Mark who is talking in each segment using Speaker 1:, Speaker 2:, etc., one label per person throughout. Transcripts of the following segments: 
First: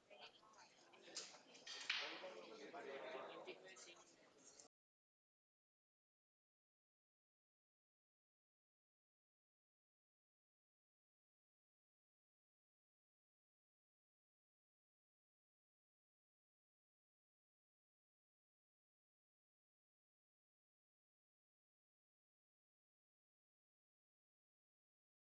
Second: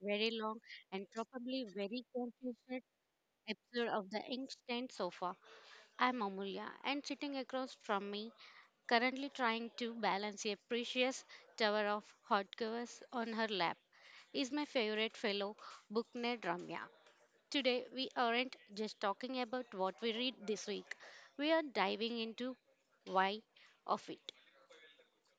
Speaker 1: very long, and probably very confused episode of the Inkstand Sofa. I'm Amulya, and sitting across from me, currently trying to balance a precious tower of hot covers on her lap, is my favorite fellow, book nerd Ramya. Today, we aren't just talking about what we read this week, we are diving into why of it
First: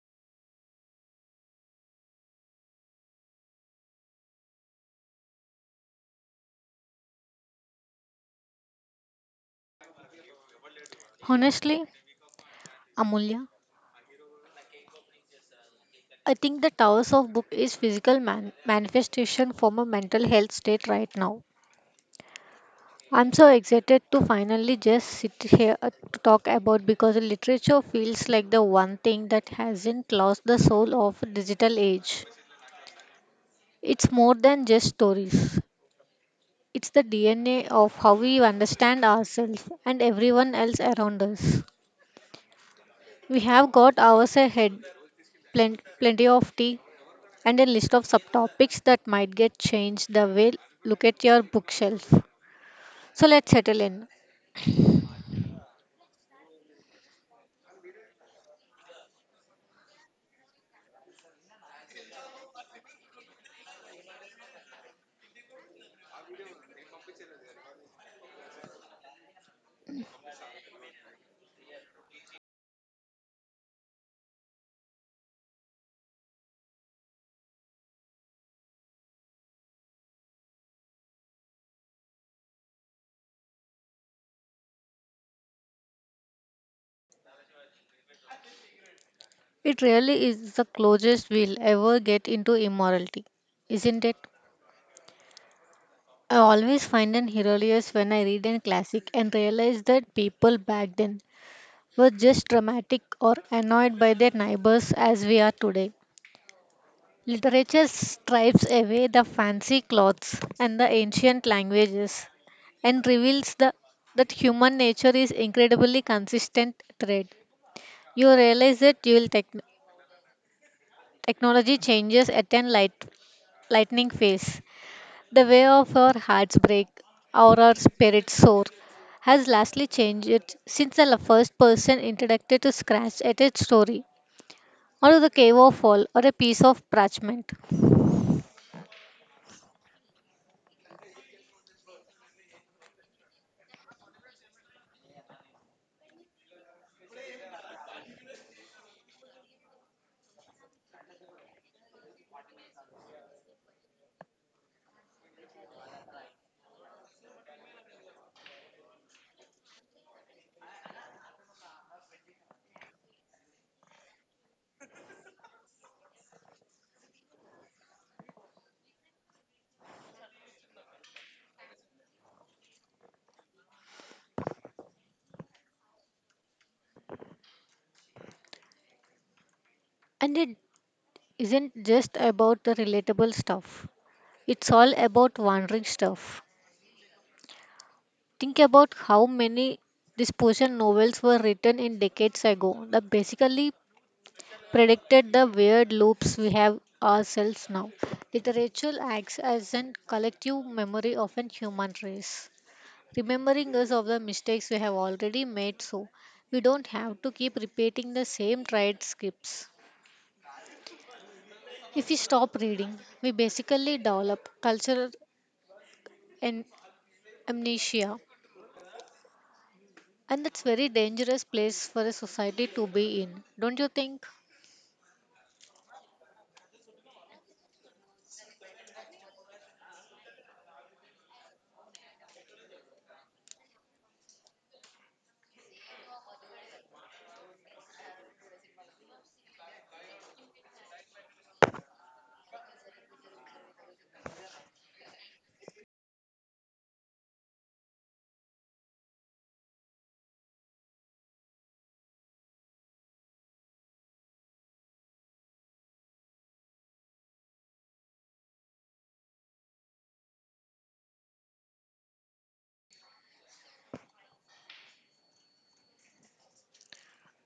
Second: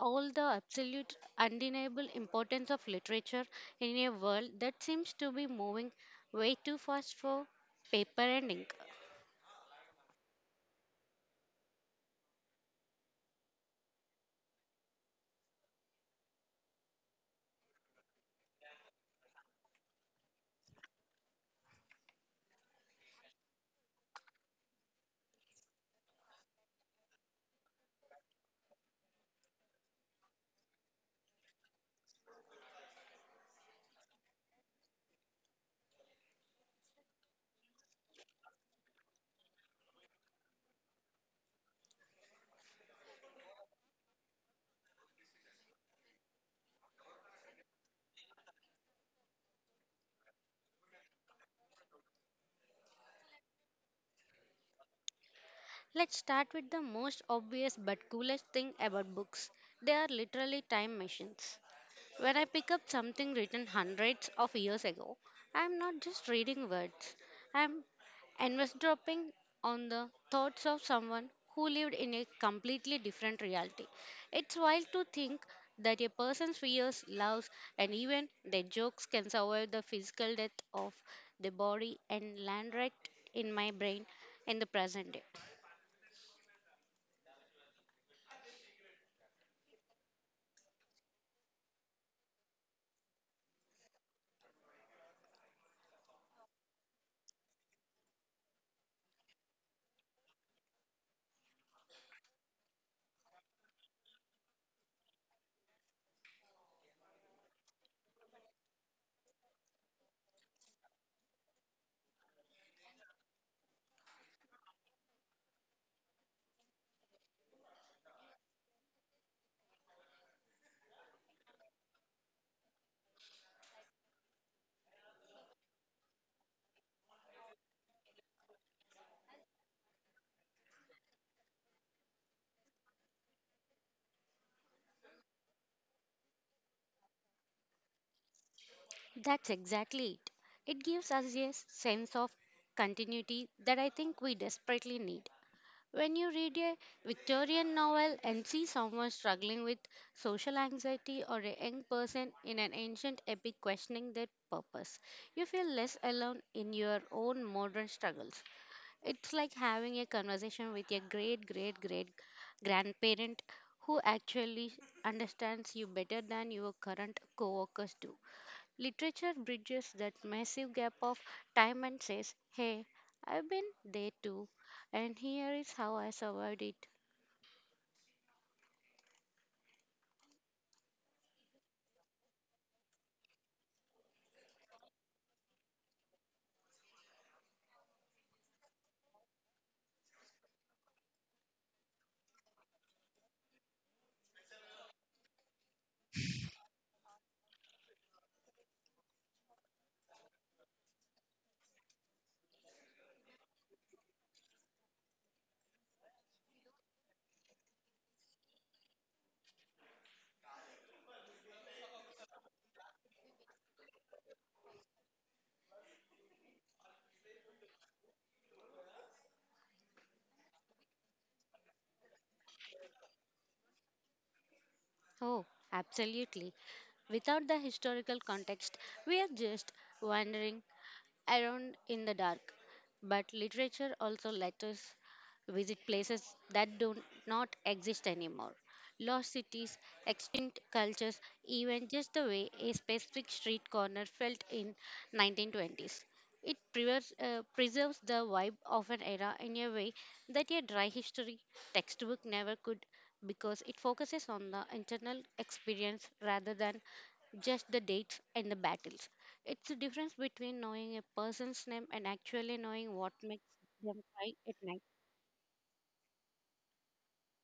Speaker 1: all the absolute undeniable importance of literature in a world that seems to be moving way too fast for paper and ink.
Speaker 2: Honestly, Amulya, I think the Towers of Book is physical manifestation from a mental health state right now. I'm so excited to finally just sit here to talk about because literature feels like the one thing that hasn't lost the soul of digital age. It's more than just stories. It's the DNA of how we understand ourselves and everyone else around us. We have got ours ahead, plenty of tea, and a list of subtopics that might get changed the way look at your bookshelf. So let's settle in.
Speaker 1: Let's start with the most obvious but coolest thing about books. They are literally time machines. When I pick up something written hundreds of years ago, I am not just reading words. I am eavesdropping on the thoughts of someone who lived in a completely different reality. It's wild to think that a person's fears, loves, and even their jokes can survive the physical death of the body and land right in my brain in the present day.
Speaker 2: It really is the closest we'll ever get into immorality, isn't it? I always find an hilarious when I read a classic and realize that people back then were just dramatic or annoyed by their neighbors as we are today. Literature strips away the fancy clothes and the ancient languages and reveals that human nature is incredibly consistent thread. You realize that dual technology changes at a lightning phase. The way of our hearts break or our spirits soar has lastly changed since the first person introduced to scratch at a story or to the cave of fall or a piece of parchment.
Speaker 1: That's exactly it. It gives us a sense of continuity that I think we desperately need. When you read a Victorian novel and see someone struggling with social anxiety or a young person in an ancient epic questioning their purpose, you feel less alone in your own modern struggles. It's like having a conversation with your great great great grandparent who actually understands you better than your current coworkers do. Literature bridges that massive gap of time and says, "Hey, I've been there too, and here is how I survived it."
Speaker 2: And it isn't just about the relatable stuff. It's all about wandering stuff. Think about how many disposition novels were written in decades ago that basically predicted the weird loops we have ourselves now. Literature acts as a collective memory of a human race, remembering us of the mistakes we have already made so we don't have to keep repeating the same tried scripts. If we stop reading, we basically develop cultural en- amnesia, and that's very dangerous place for a society to be in, don't you think?
Speaker 1: Oh, absolutely. Without the historical context, we are just wandering around in the dark. But literature also lets us visit places that do not exist anymore. Lost cities, extinct cultures, even just the way a specific street corner felt in 1920s. It preserves the vibe of an era in a way that a dry history textbook never could, because it focuses on the internal experience rather than just the dates and the battles. It's the difference between knowing a person's name and actually knowing what makes them cry at night.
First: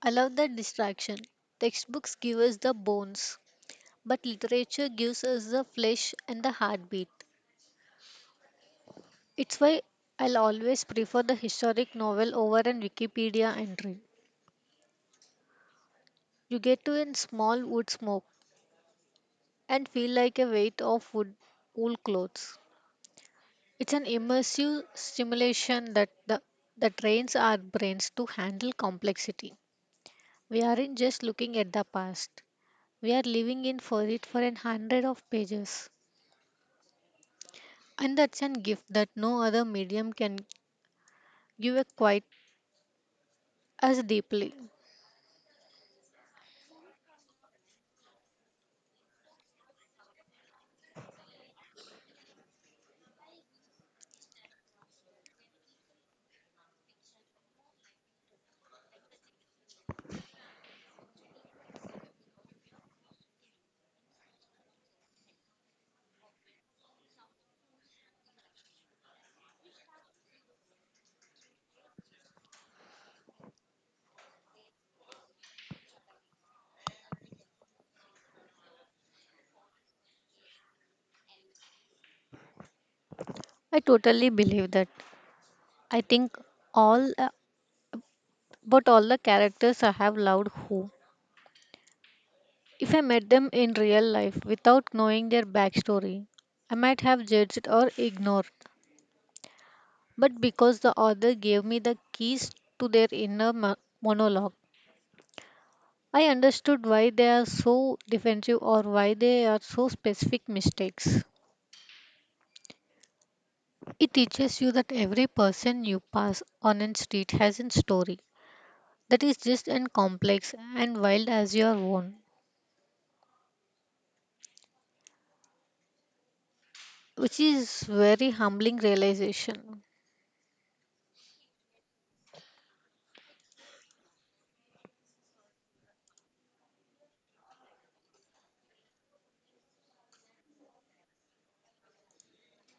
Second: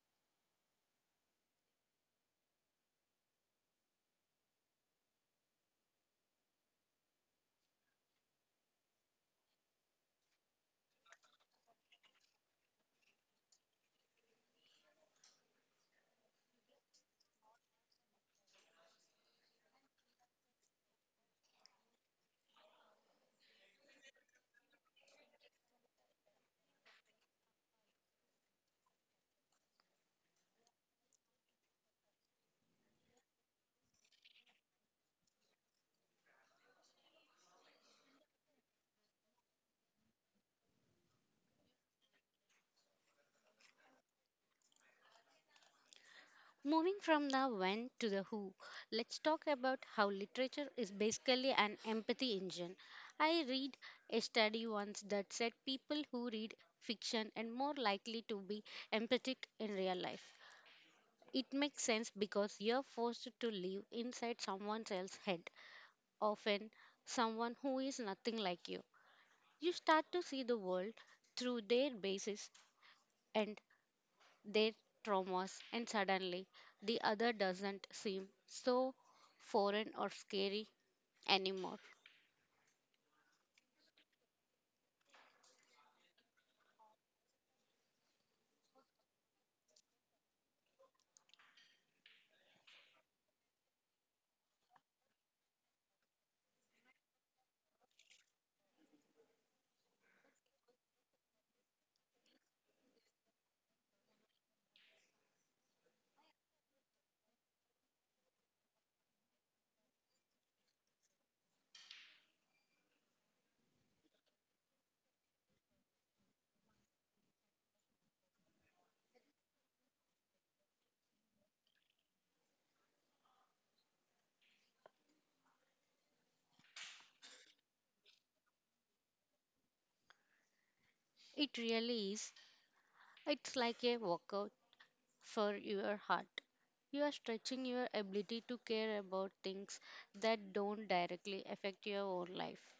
Speaker 2: I love that distraction. Textbooks give us the bones, but literature gives us the flesh and the heartbeat. It's why I'll always prefer the historic novel over an Wikipedia entry. You get to in small wood smoke and feel like a weight of wood wool clothes. It's an immersive stimulation that trains our brains to handle complexity. We aren't just looking at the past, we are living in for it for an hundred of pages. And that's a gift that no other medium can give a quite as deeply.
Speaker 1: Moving from the when to the who, let's talk about how literature is basically an empathy engine. I read a study once that said people who read fiction are more likely to be empathic in real life. It makes sense because you're forced to live inside someone else's head, often someone who is nothing like you. You start to see the world through their basis, and their traumas, and suddenly the other doesn't seem so foreign or scary anymore.
Speaker 2: I totally believe that. I think all uh, all the characters I have loved who, if I met them in real life without knowing their backstory, I might have judged or ignored. But because the author gave me the keys to their inner monologue, I understood why they are so defensive or why they are so specific mistakes. It teaches you that every person you pass on a street has a story that is just as complex and wild as your own, which is very humbling realization.
Speaker 1: It really is. It's like a workout for your heart. You are stretching your ability to care about things that don't directly affect your own life.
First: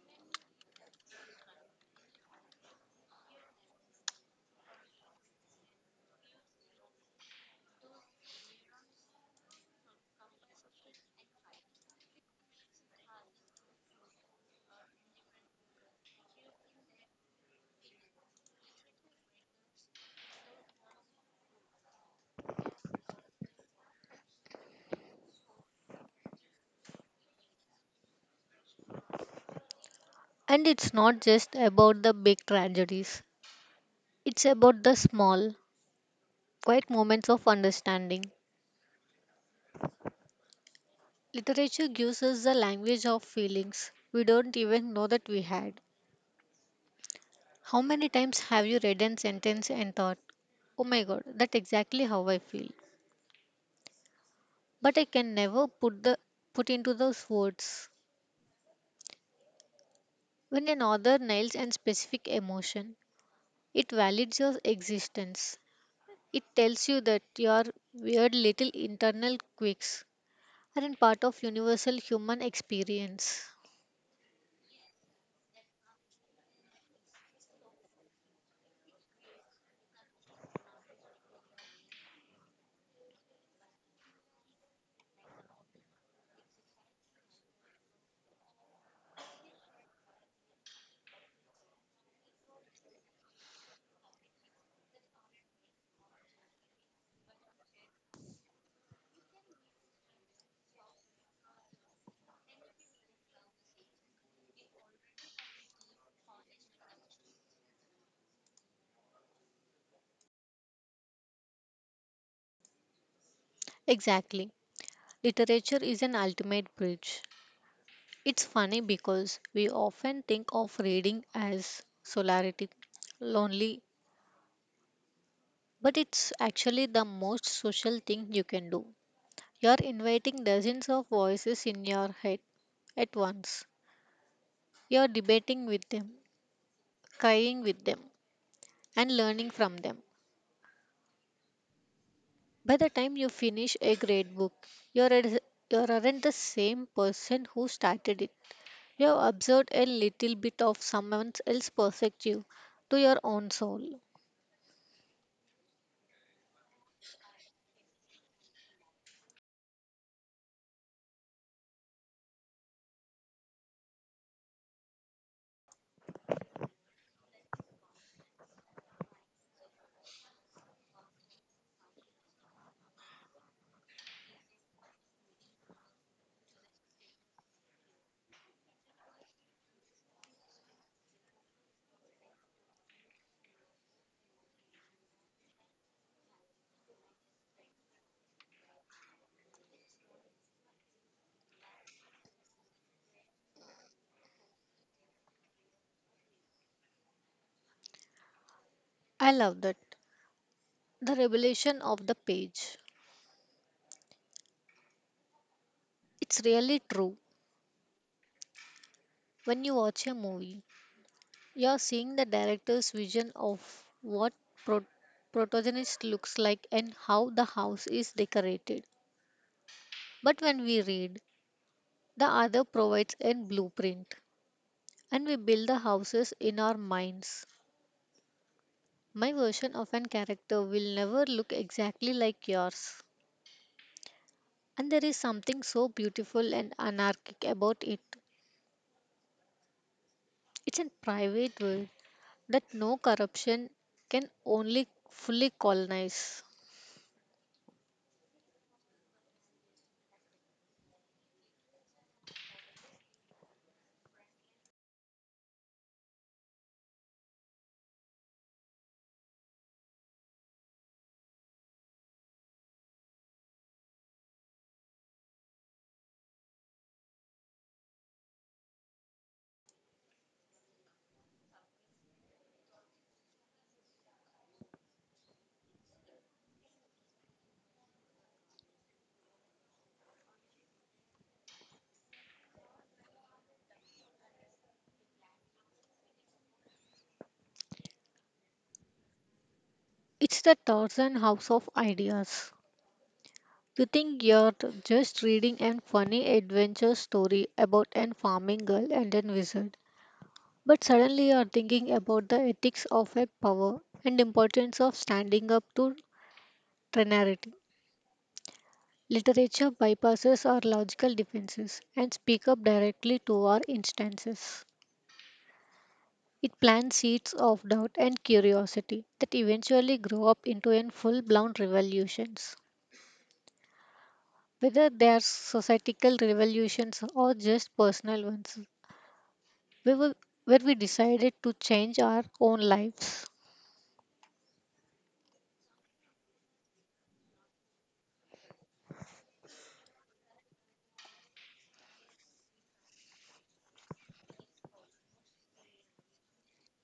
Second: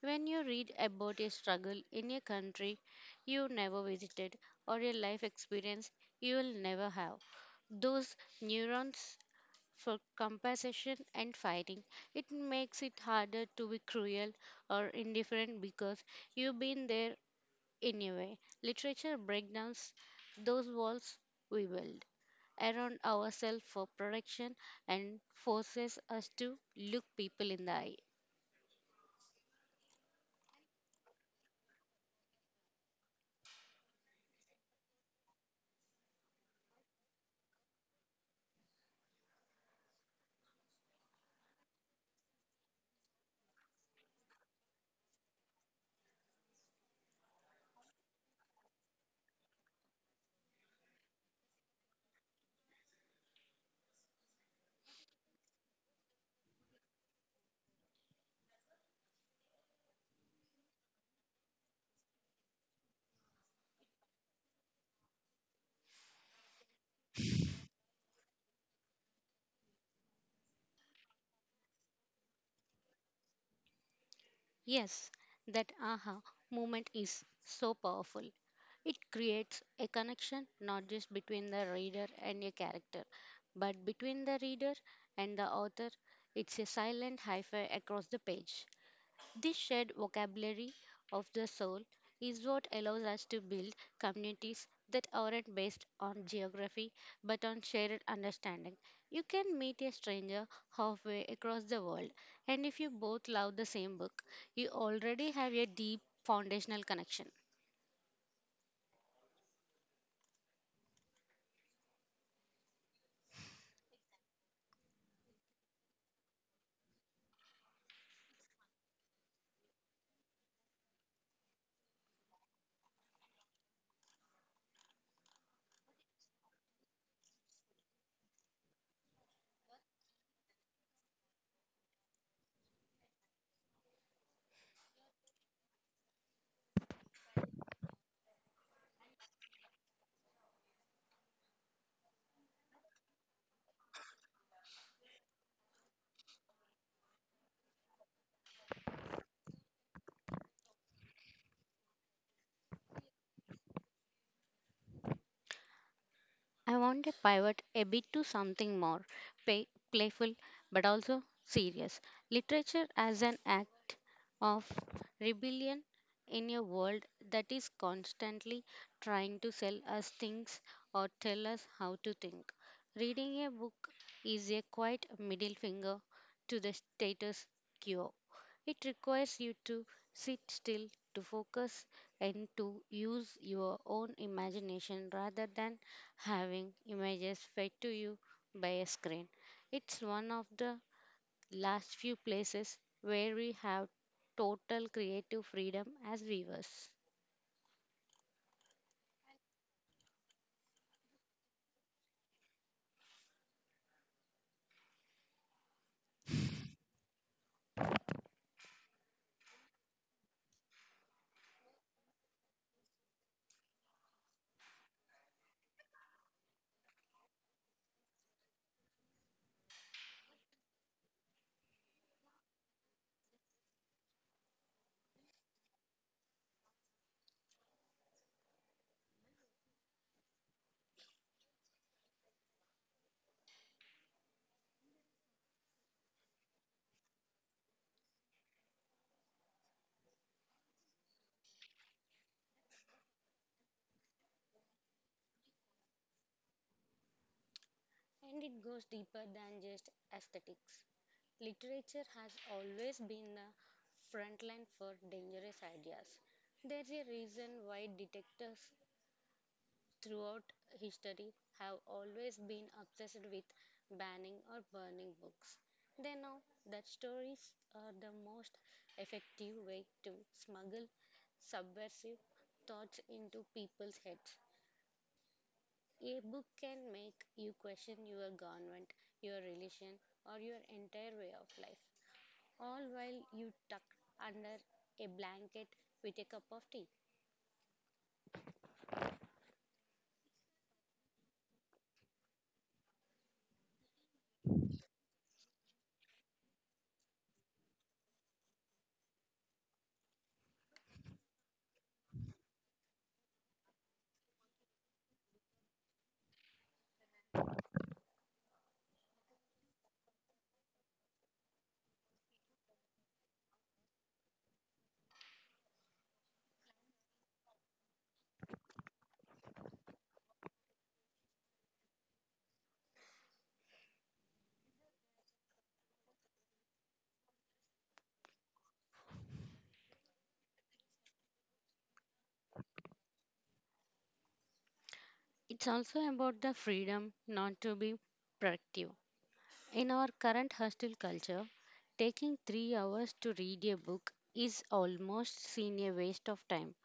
Speaker 1: When you read about a struggle in a country you never visited or a life experience you will never have, those neurons for compensation and fighting. It makes it harder to be cruel or indifferent because you've been there anyway. Literature breaks down those walls we build around ourselves for protection and forces us to look people in the eye.
Speaker 2: And it's not just about the big tragedies. It's about the small, quiet moments of understanding. Literature gives us the language of feelings we don't even know that we had. How many times have you read a sentence and thought, "Oh my god, that's exactly how I feel," but I can never put into those words. When an author nails a specific emotion, it validates your existence. It tells you that your weird little internal quirks are in part of universal human experience.
Speaker 1: Yes, that aha moment is so powerful. It creates a connection not just between the reader and a character, but between the reader and the author. It's a silent hyphen across the page. This shared vocabulary of the soul is what allows us to build communities that aren't based on geography but on shared understanding. You can meet a stranger halfway across the world, and if you both love the same book, you already have a deep foundational connection.
Speaker 2: Exactly. Literature is an ultimate bridge. It's funny because we often think of reading as solitary, lonely, but it's actually the most social thing you can do. You're inviting dozens of voices in your head at once. You're debating with them, crying with them, and learning from them. By the time you finish a great book, you're a, you aren't the same person who started it. You have observed a little bit of someone else's perspective to your own soul.
Speaker 1: I want to pivot a bit to something more playful but also serious. Literature as an act of rebellion in a world that is constantly trying to sell us things or tell us how to think. Reading a book is a quiet middle finger to the status quo. It requires you to sit still, to focus, and to use your own imagination rather than having images fed to you by a screen. It's one of the last few places where we have total creative freedom as viewers.
Speaker 2: I love that. The revelation of the page. It's really true. When you watch a movie, you're seeing the director's vision of what pro- protagonist looks like and how the house is decorated. But when we read, the other provides a blueprint, and we build the houses in our minds. My version of an character will never look exactly like yours. And there is something so beautiful and anarchic about it. It's a private world that no corruption can only fully colonize.
Speaker 1: And it goes deeper than just aesthetics. Literature has always been the front line for dangerous ideas. There's a reason why detectives throughout history have always been obsessed with banning or burning books. They know that stories are the most effective way to smuggle subversive thoughts into people's heads. A book can make you question your government, your religion, or your entire way of life, all while you tuck under a blanket with a cup of tea.
Speaker 2: It's the Tarzan House of Ideas. You think you're just reading an funny adventure story about an farming girl and a wizard, but suddenly you're thinking about the ethics of a power and importance of standing up to temerity. Literature bypasses our logical defenses and speak up directly to our instances. It plants seeds of doubt and curiosity that eventually grow up into a full-blown revolutions, whether they are societal revolutions or just personal ones, we were, where we decided to change our own lives.
Speaker 1: It's also about the freedom not to be productive. In our current hostile culture, taking 3 hours to read a book is almost seen a waste of time.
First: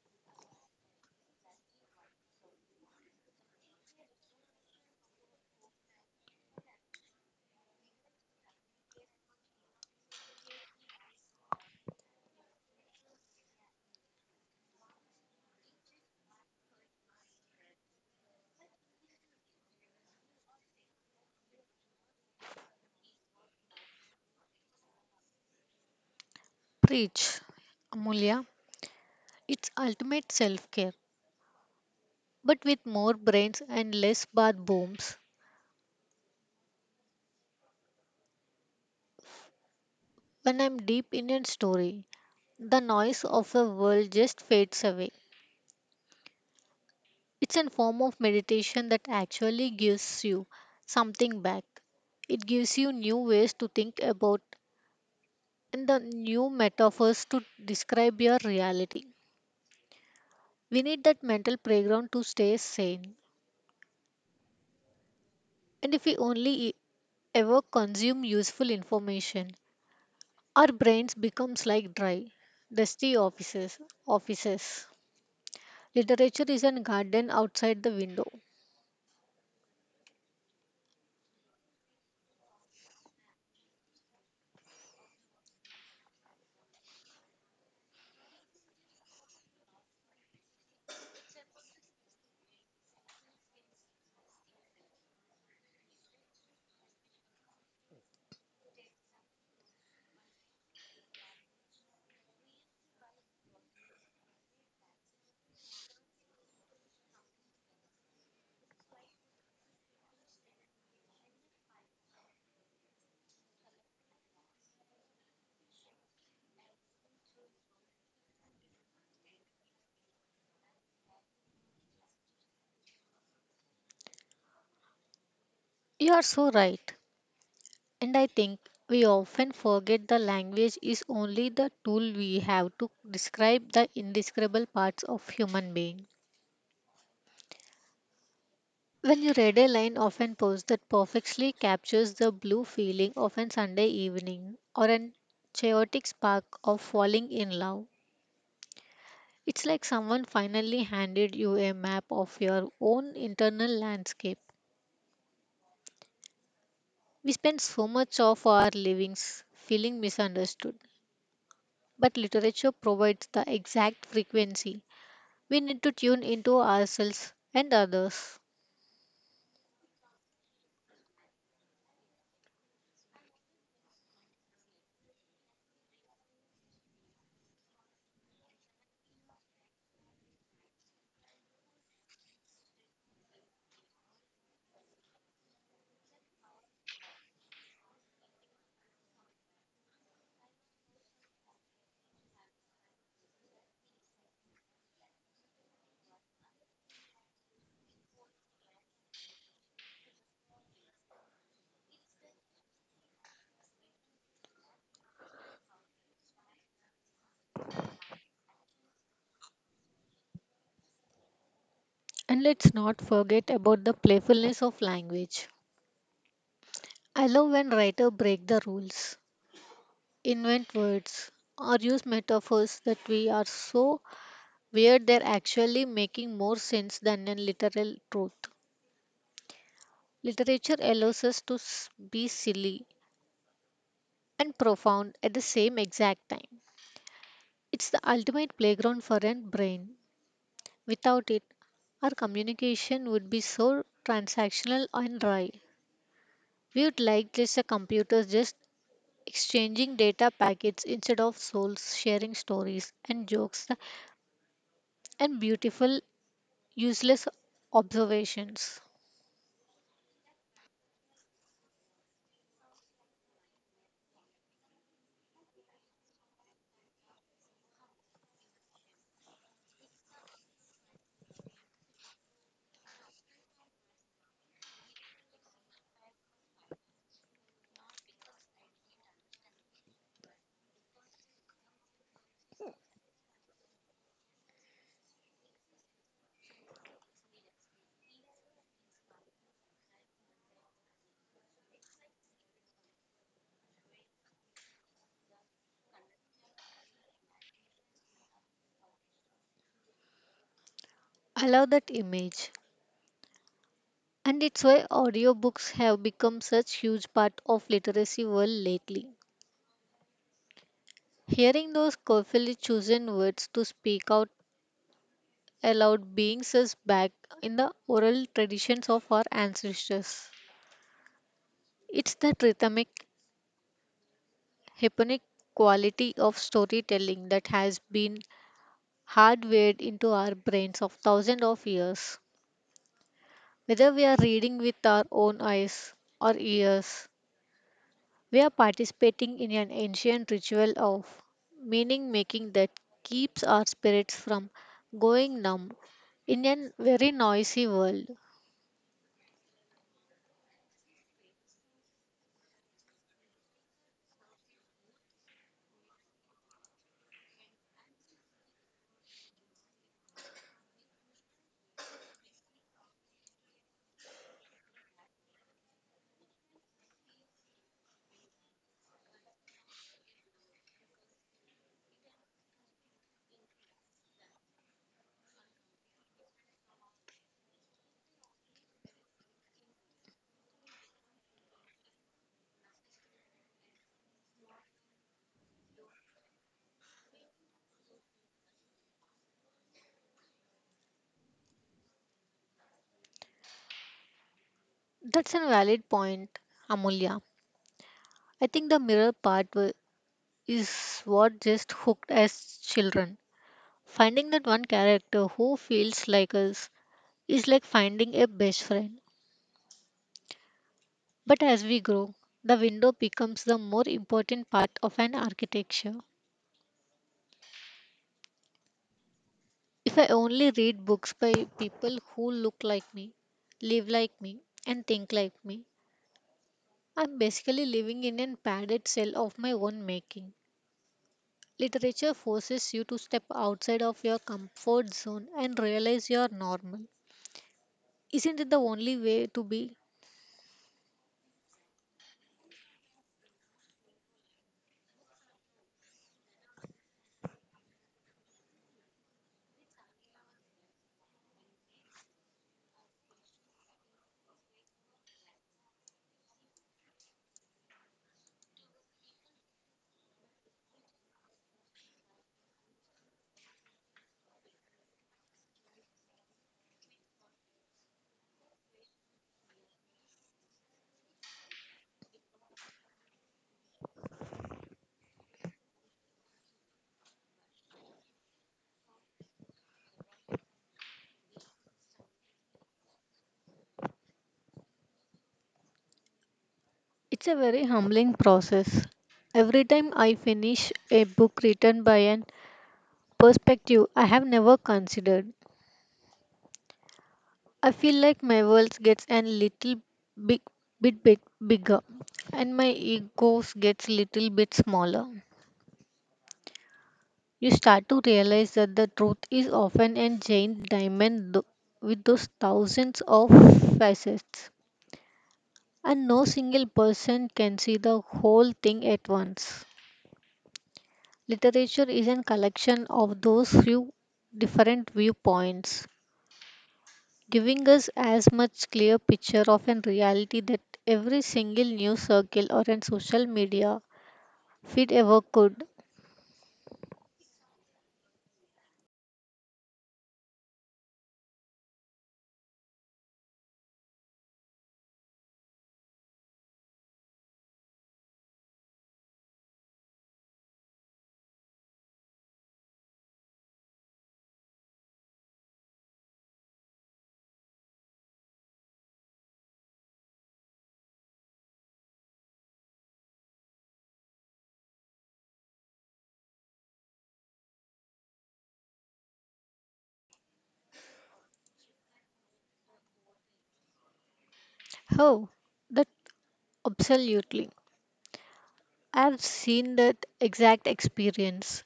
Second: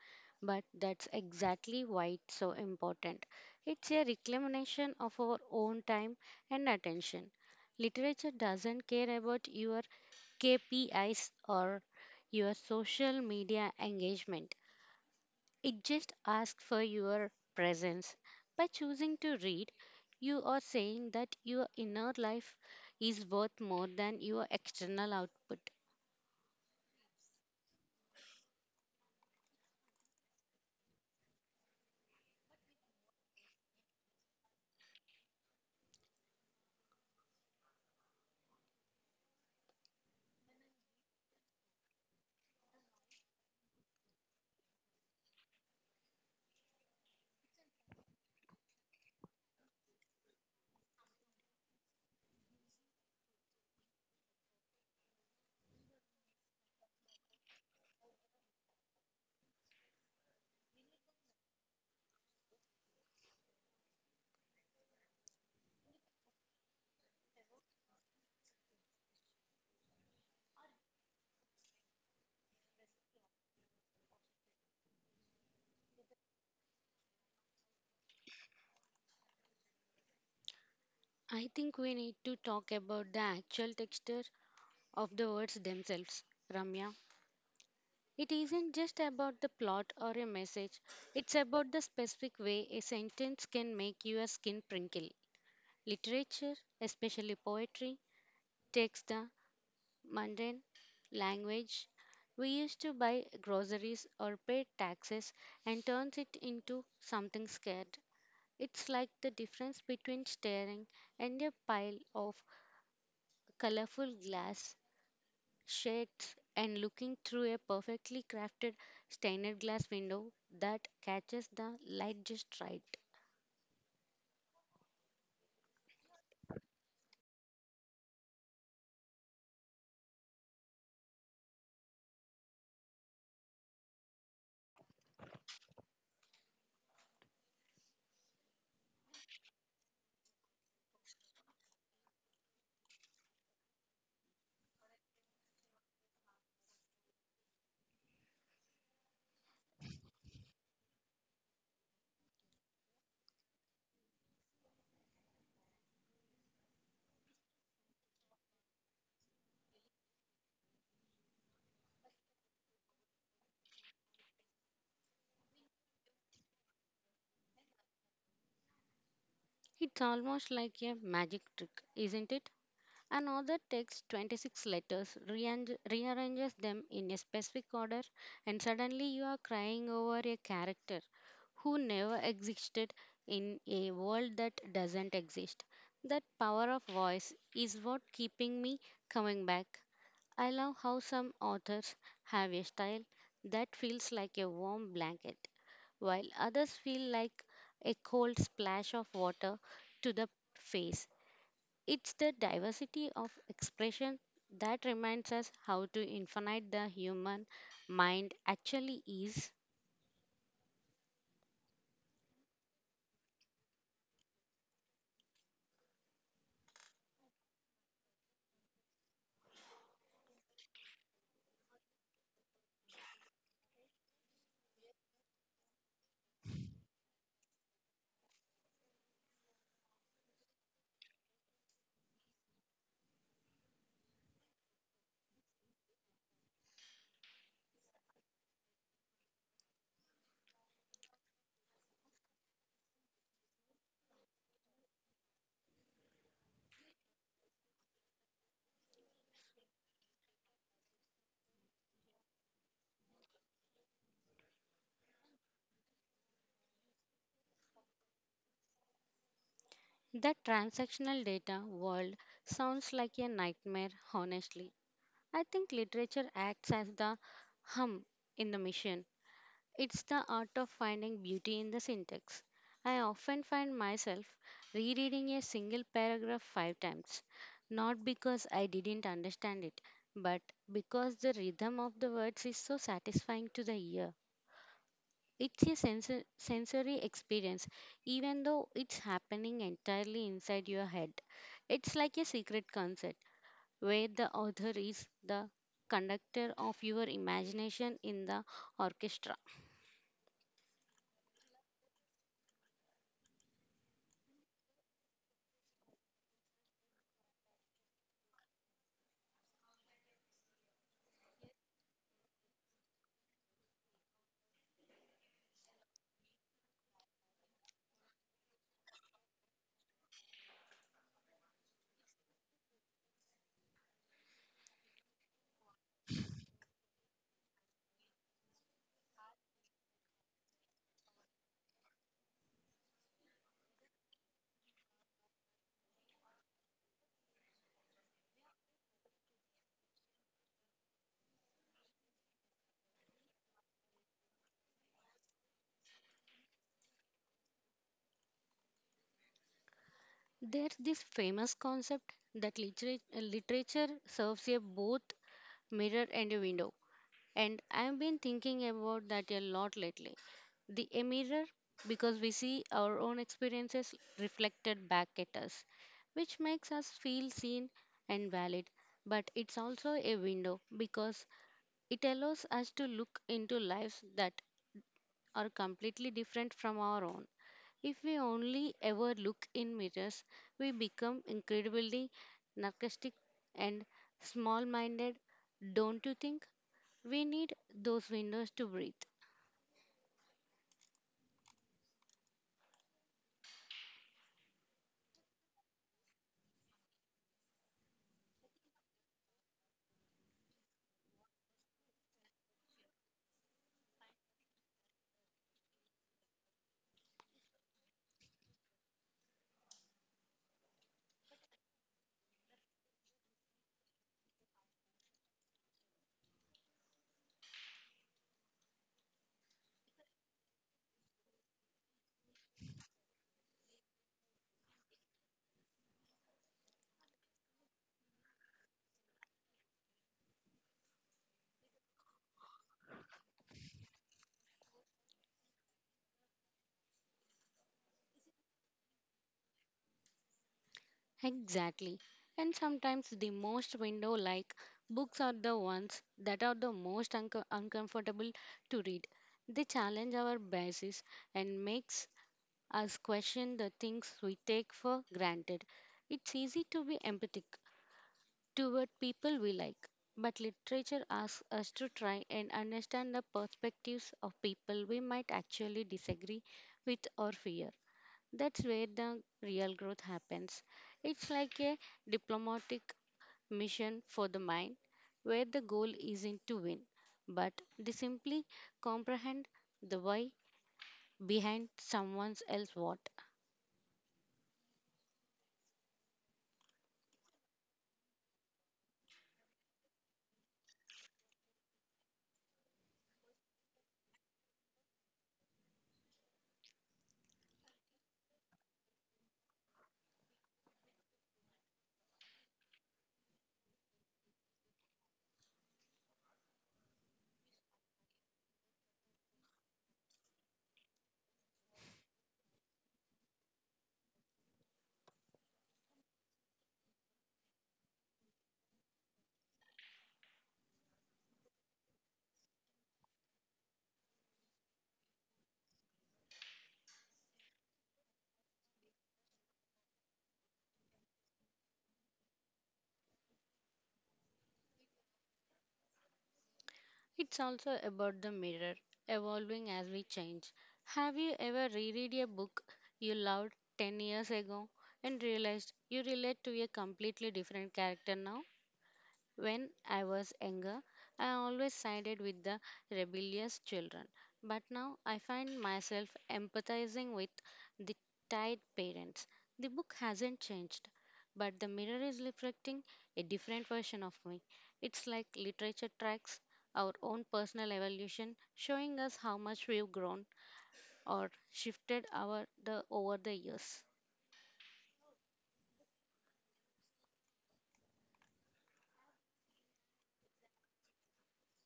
Speaker 1: But that's exactly why it's so important. It's a reclamation of our own time and attention. Literature doesn't care about your KPIs or your social media engagement. It just asks for your presence. By choosing to read, you are saying that your inner life is worth more than your external output.
Speaker 2: Preach, Amulya, it's ultimate self care, but with more brains and less bath booms. When I'm deep in a story, the noise of the world just fades away. It's a form of meditation that actually gives you something back. It gives you new ways to think about and the new metaphors to describe your reality. We need that mental playground to stay sane. And if we only ever consume useful information, our brains becomes like dry, dusty offices. Offices. Literature is a garden outside the window.
Speaker 1: I think we need to talk about the actual texture of the words themselves, Ramya. It isn't just about the plot or a message, it's about the specific way a sentence can make your skin prinkle. Literature, especially poetry, takes the mundane language. We used to buy groceries or pay taxes and turns it into something scared. It's like the difference between staring and a pile of colorful glass shades and looking through a perfectly crafted stained glass window that catches the light just right.
Speaker 2: You are so right. And I think we often forget the language is only the tool we have to describe the indescribable parts of human being. When you read a line of an post that perfectly captures the blue feeling of a Sunday evening or an chaotic spark of falling in love, it's like someone finally handed you a map of your own internal landscape. We spend so much of our livings feeling misunderstood, but literature provides the exact frequency we need to tune into ourselves and others.
Speaker 1: It's almost like a magic trick, isn't it? Another takes 26 letters, rearranges them in a specific order, and suddenly you are crying over a character who never existed in a world that doesn't exist. That power of voice is what keeping me coming back. I love how some authors have a style that feels like a warm blanket, while others feel like a cold splash of water to the face. It's the diversity of expression that reminds us how to infinite the human mind actually is.
Speaker 2: And let's not forget about the playfulness of language. I love when writers break the rules, invent words, or use metaphors that we are so weird they're actually making more sense than a literal truth. Literature allows us to be silly and profound at the same exact time. It's the ultimate playground for a brain. Without it, our communication would be so transactional and dry. We would like just a computer just exchanging data packets instead of souls, sharing stories and jokes and beautiful, useless observations.
Speaker 1: The transactional data world sounds like a nightmare, honestly. I think literature acts as the hum in the mission. It's the art of finding beauty in the syntax. I often find myself rereading a single paragraph 5 times, not because I didn't understand it, but because the rhythm of the words is so satisfying to the ear. It's a sensory experience, even though it's happening entirely inside your head. It's like a secret concert where the author is the conductor of your imagination in the orchestra.
Speaker 2: I love that image. And it's why audiobooks have become such huge part of literacy world lately. Hearing those carefully chosen words to speak out aloud brings us back in the oral traditions of our ancestors. It's that rhythmic, hypnotic quality of storytelling that has been hardwired into our brains of thousands of years. Whether we are reading with our own eyes or ears, we are participating in an ancient ritual of meaning making that keeps our spirits from going numb in a very noisy world.
Speaker 1: There's this famous concept that literature serves a both mirror and a window. And I've been thinking about that a lot lately. The a mirror, because we see our own experiences reflected back at us, which makes us feel seen and valid. But it's also a window because it allows us to look into lives that are completely different from our own. If we only ever look in mirrors, we become incredibly narcissistic and small minded. Don't you think we need those windows to breathe?
Speaker 2: That's a valid point, Amulya. I think the mirror part is what just hooked us children. Finding that one character who feels like us is like finding a best friend. But as we grow, the window becomes the more important part of an architecture. If I only read books by people who look like me, live like me, and think like me, I'm basically living in a padded cell of my own making. Literature forces you to step outside of your comfort zone and realize you're normal. Isn't it the only way to be?
Speaker 1: Exactly. And sometimes the most window like books are the ones that are the most uncomfortable to read. They challenge our biases and makes us question the things we take for granted. It's easy to be empathic toward people we like. But literature asks us to try and understand the perspectives of people we might actually disagree with or fear. That's where the real growth happens. It's like a diplomatic mission for the mind, where the goal isn't to win, but to simply comprehend the why behind someone else's what.
Speaker 2: It's a very humbling process. Every time I finish a book written by an perspective I have never considered. I feel like my world gets a little big, bit bigger, and my egos gets little bit smaller. You start to realize that the truth is often a giant diamond with those thousands of facets, and no single person can see the whole thing at once. Literature is a collection of those few different viewpoints giving us as much clear picture of a reality that every single news circle or a social media feed ever could.
Speaker 1: It's also about the mirror, evolving as we change. Have you ever reread a book you loved 10 years ago and realized you relate to a completely different character now? When I was younger, I always sided with the rebellious children, but now I find myself empathizing with the tired parents. The book hasn't changed, but the mirror is reflecting a different version of me. It's like literature tracks our own personal evolution, showing us how much we've grown or shifted our the over the years.
Speaker 2: How? That absolutely. I've seen that exact experience.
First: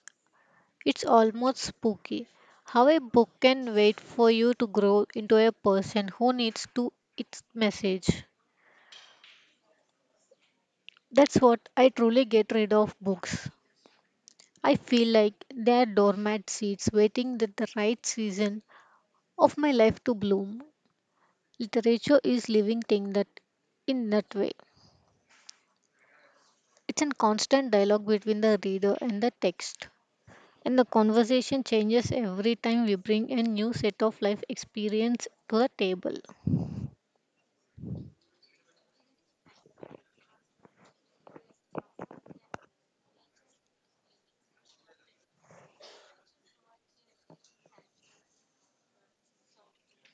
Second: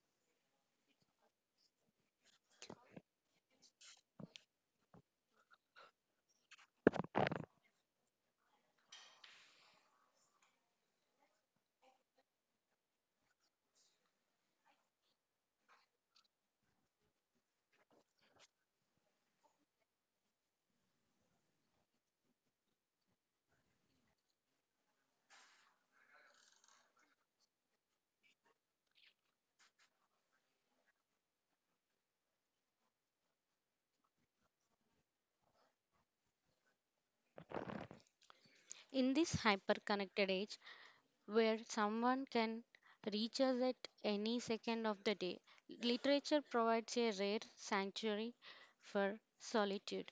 Speaker 2: It's almost spooky how a book can wait for you to grow into a person who needs to its message. That's what I truly get rid of books. I feel like they are doormat seats waiting that the right season of my life to bloom. Literature is living thing that in that way. It's a constant dialogue between the reader and the text. And the conversation changes every time we bring a new set of life experience to the table.
Speaker 1: In this hyper connected age, where someone can reach us at any second of the day. Literature provides a rare sanctuary for solitude.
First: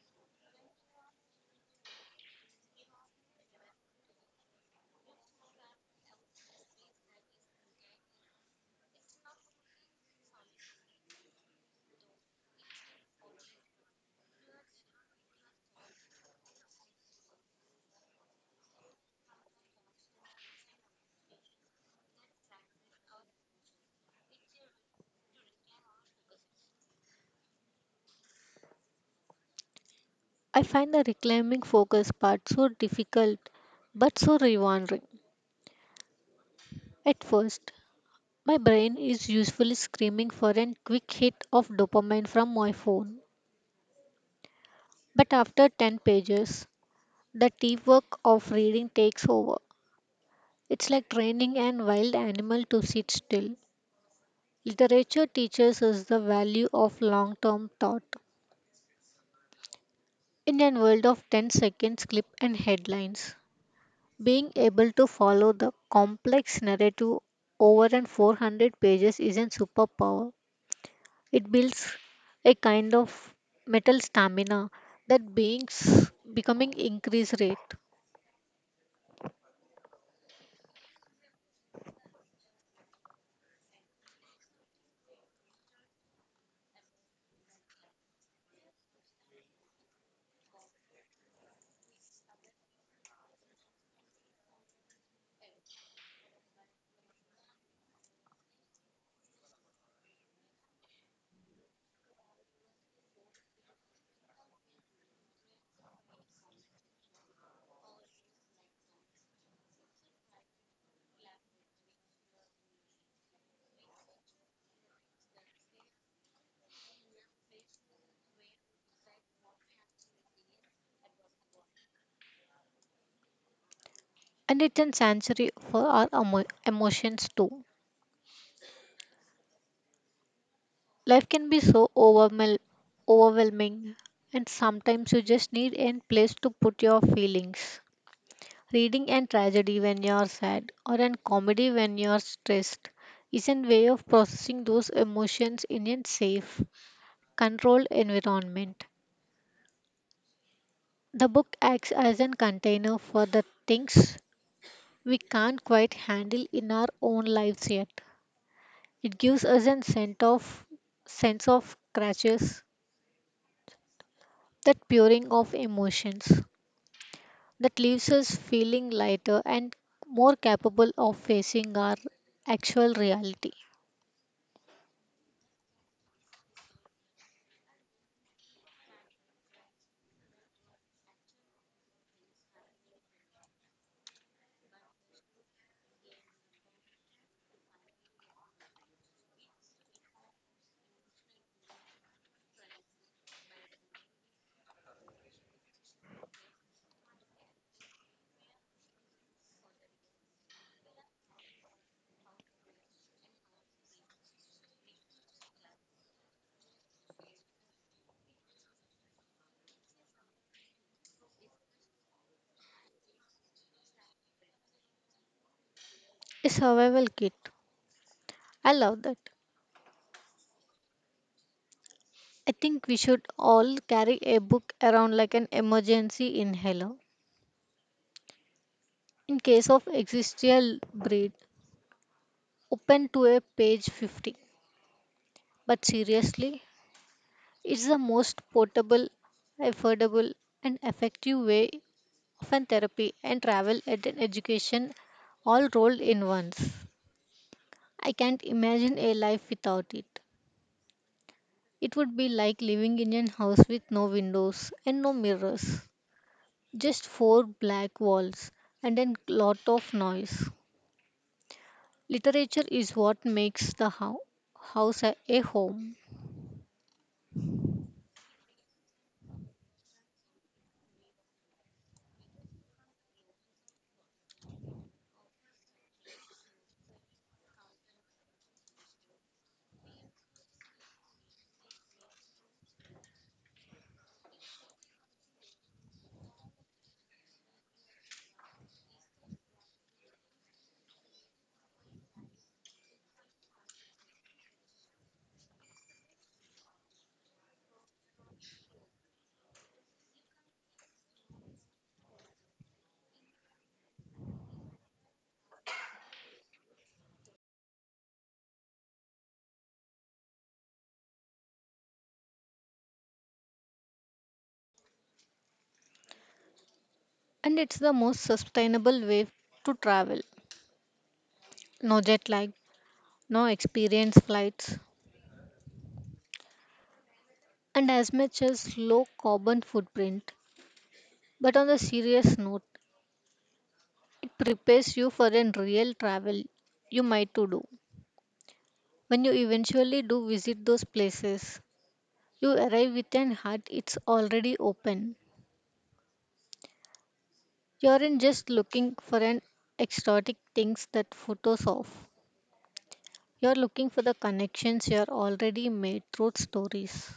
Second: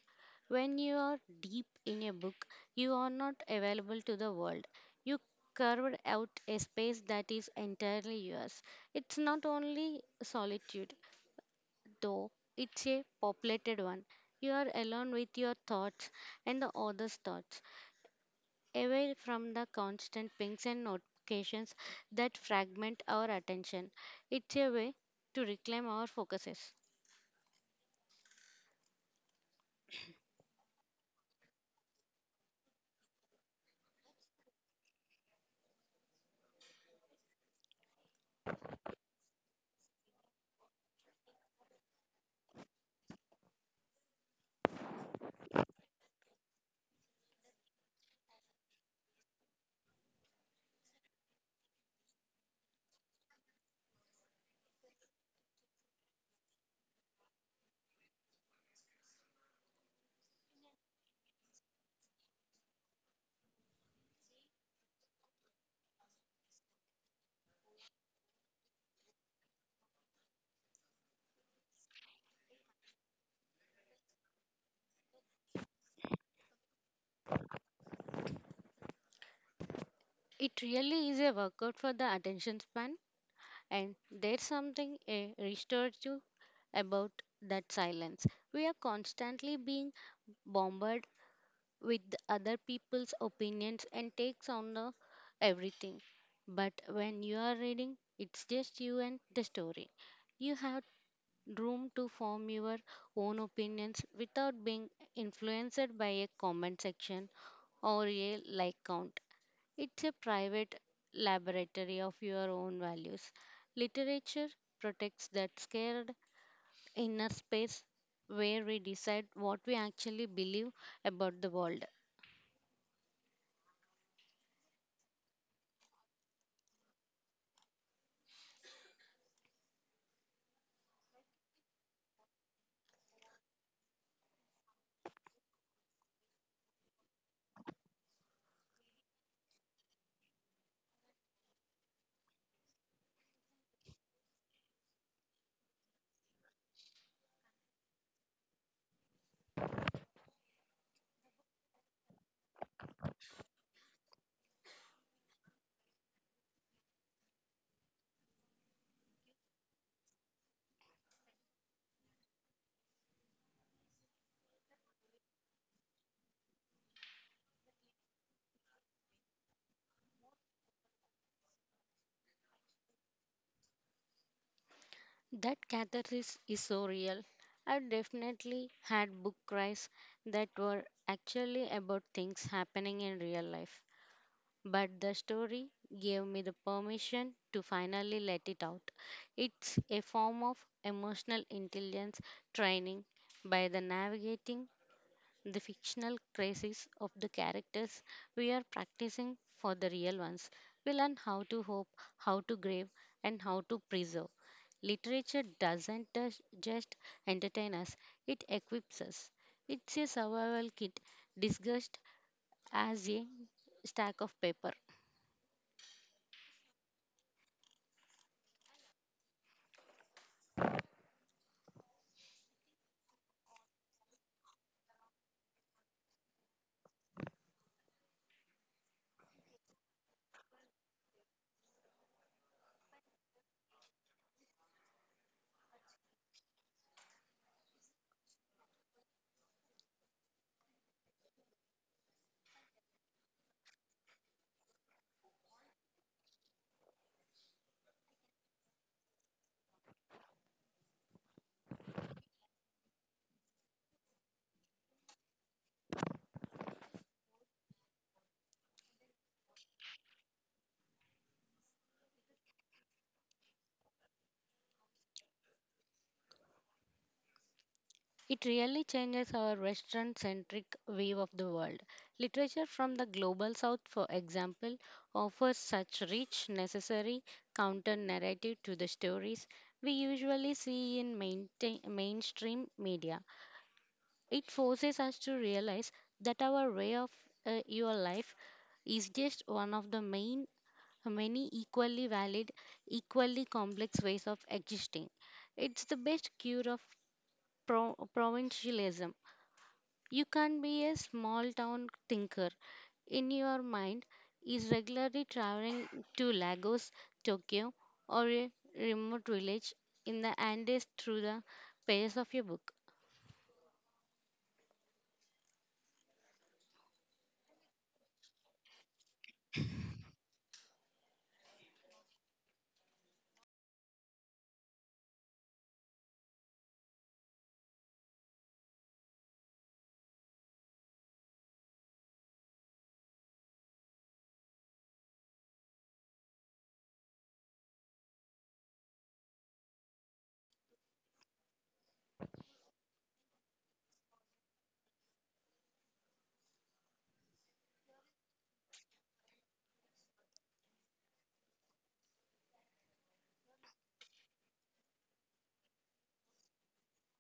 Speaker 1: When you are deep in a book, you are not available to the world. You carved out a space that is entirely yours. It's not only solitude, though, it's a populated one. You are alone with your thoughts and the other's thoughts away from the constant pings and notifications that fragment our attention. It's a way to reclaim our focuses.
Speaker 2: I find the reclaiming focus part so difficult but so rewarding. At first, my brain is usually screaming for a quick hit of dopamine from my phone. But after 10 pages, the deep work of reading takes over. It's like training an wild animal to sit still. Literature teaches us the value of long term thought. In a world of 10 seconds clip and headlines, being able to follow the complex narrative over and 400 pages is a superpower. It builds a kind of mental stamina that beings becoming increase rate.
Speaker 1: It really is a workout for the attention span, and there's something a restorative about that silence. We are constantly being bombarded with other people's opinions and takes on the everything. But when you are reading, it's just you and the story. You have room to form your own opinions without being influenced by a comment section or a like count. It's a private laboratory of your own values. Literature protects that scared inner space where we decide what we actually believe about the world.
Speaker 2: And it's a sanctuary for our emotions too. Life can be so overwhelming, and sometimes you just need a place to put your feelings. Reading and tragedy when you are sad, or in comedy when you are stressed, is a way of processing those emotions in a safe, controlled environment. The book acts as a container for the things we can't quite handle in our own lives yet. It gives us a sense of crashes, that puring of emotions, that leaves us feeling lighter and more capable of facing our actual reality.
Speaker 1: That catharsis is so real. I've definitely had book cries that were actually about things happening in real life. But the story gave me the permission to finally let it out. It's a form of emotional intelligence training by the navigating the fictional crises of the characters we are practicing for the real ones. We learn how to hope, how to grieve, and how to preserve. Literature doesn't just entertain us, it equips us. It's a survival kit disguised as a stack of paper.
Speaker 2: A survival kit. I love that. I think we should all carry a book around like an emergency inhaler in case of existential breed, open to a page 50. But seriously, it's the most portable, affordable, and effective way of an therapy and travel and an education, all rolled in once. I can't imagine a life without it. It would be like living in a house with no windows and no mirrors, just four black walls and a lot of noise. Literature is what makes the house a home,
Speaker 1: It really changes our Western centric view of the world. Literature from the global south, for example, offers such rich, necessary counter narrative to the stories we usually see in mainstream media. It forces us to realize that our way of your life is just one of the main many equally valid equally complex ways of existing. It's the best cure of provincialism. You can be a small town thinker in your mind is regularly traveling to Lagos, Tokyo, or a remote village in the Andes through the pages of your book.
Speaker 2: and it's the most sustainable way to travel. No jet lag, no experience flights, and as much as low carbon footprint. But on a serious note, it prepares you for a real travel you might to do. When you eventually do visit those places, you arrive with an heart it's already open. You aren't just looking for an exotic things that photos of. You're looking for the connections you're already made through stories.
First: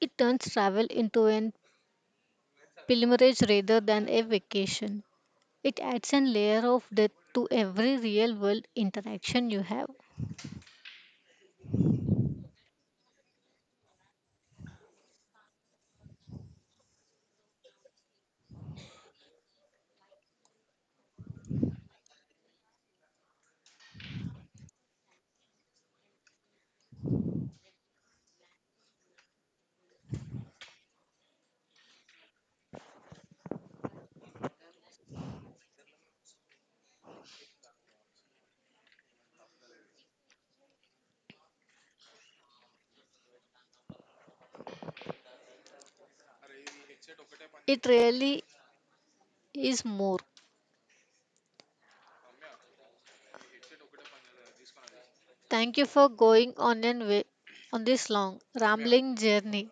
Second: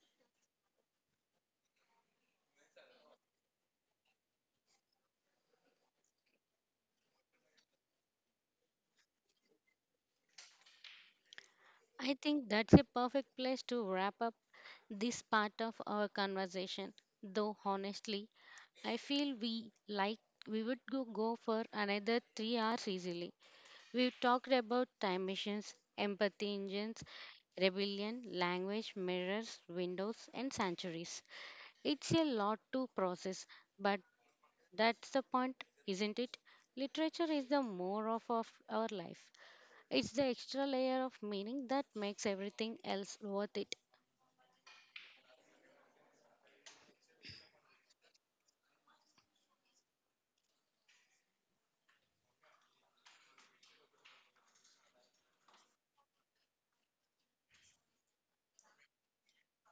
Speaker 2: It turns travel into an pilgrimage rather than a vacation. It adds an layer of depth to every real world interaction you have.
Speaker 1: I think that's a perfect place to wrap up this part of our conversation, though honestly, I feel we like we would go for another 3 hours easily. We've talked about time machines, empathy engines, rebellion, language, mirrors, windows, and sanctuaries. It's a lot to process, but that's the point, isn't it? Literature is the more of our life. It's the extra layer of meaning that makes everything else worth it.
Speaker 2: It really is more. Thank you for going on and on this long rambling journey.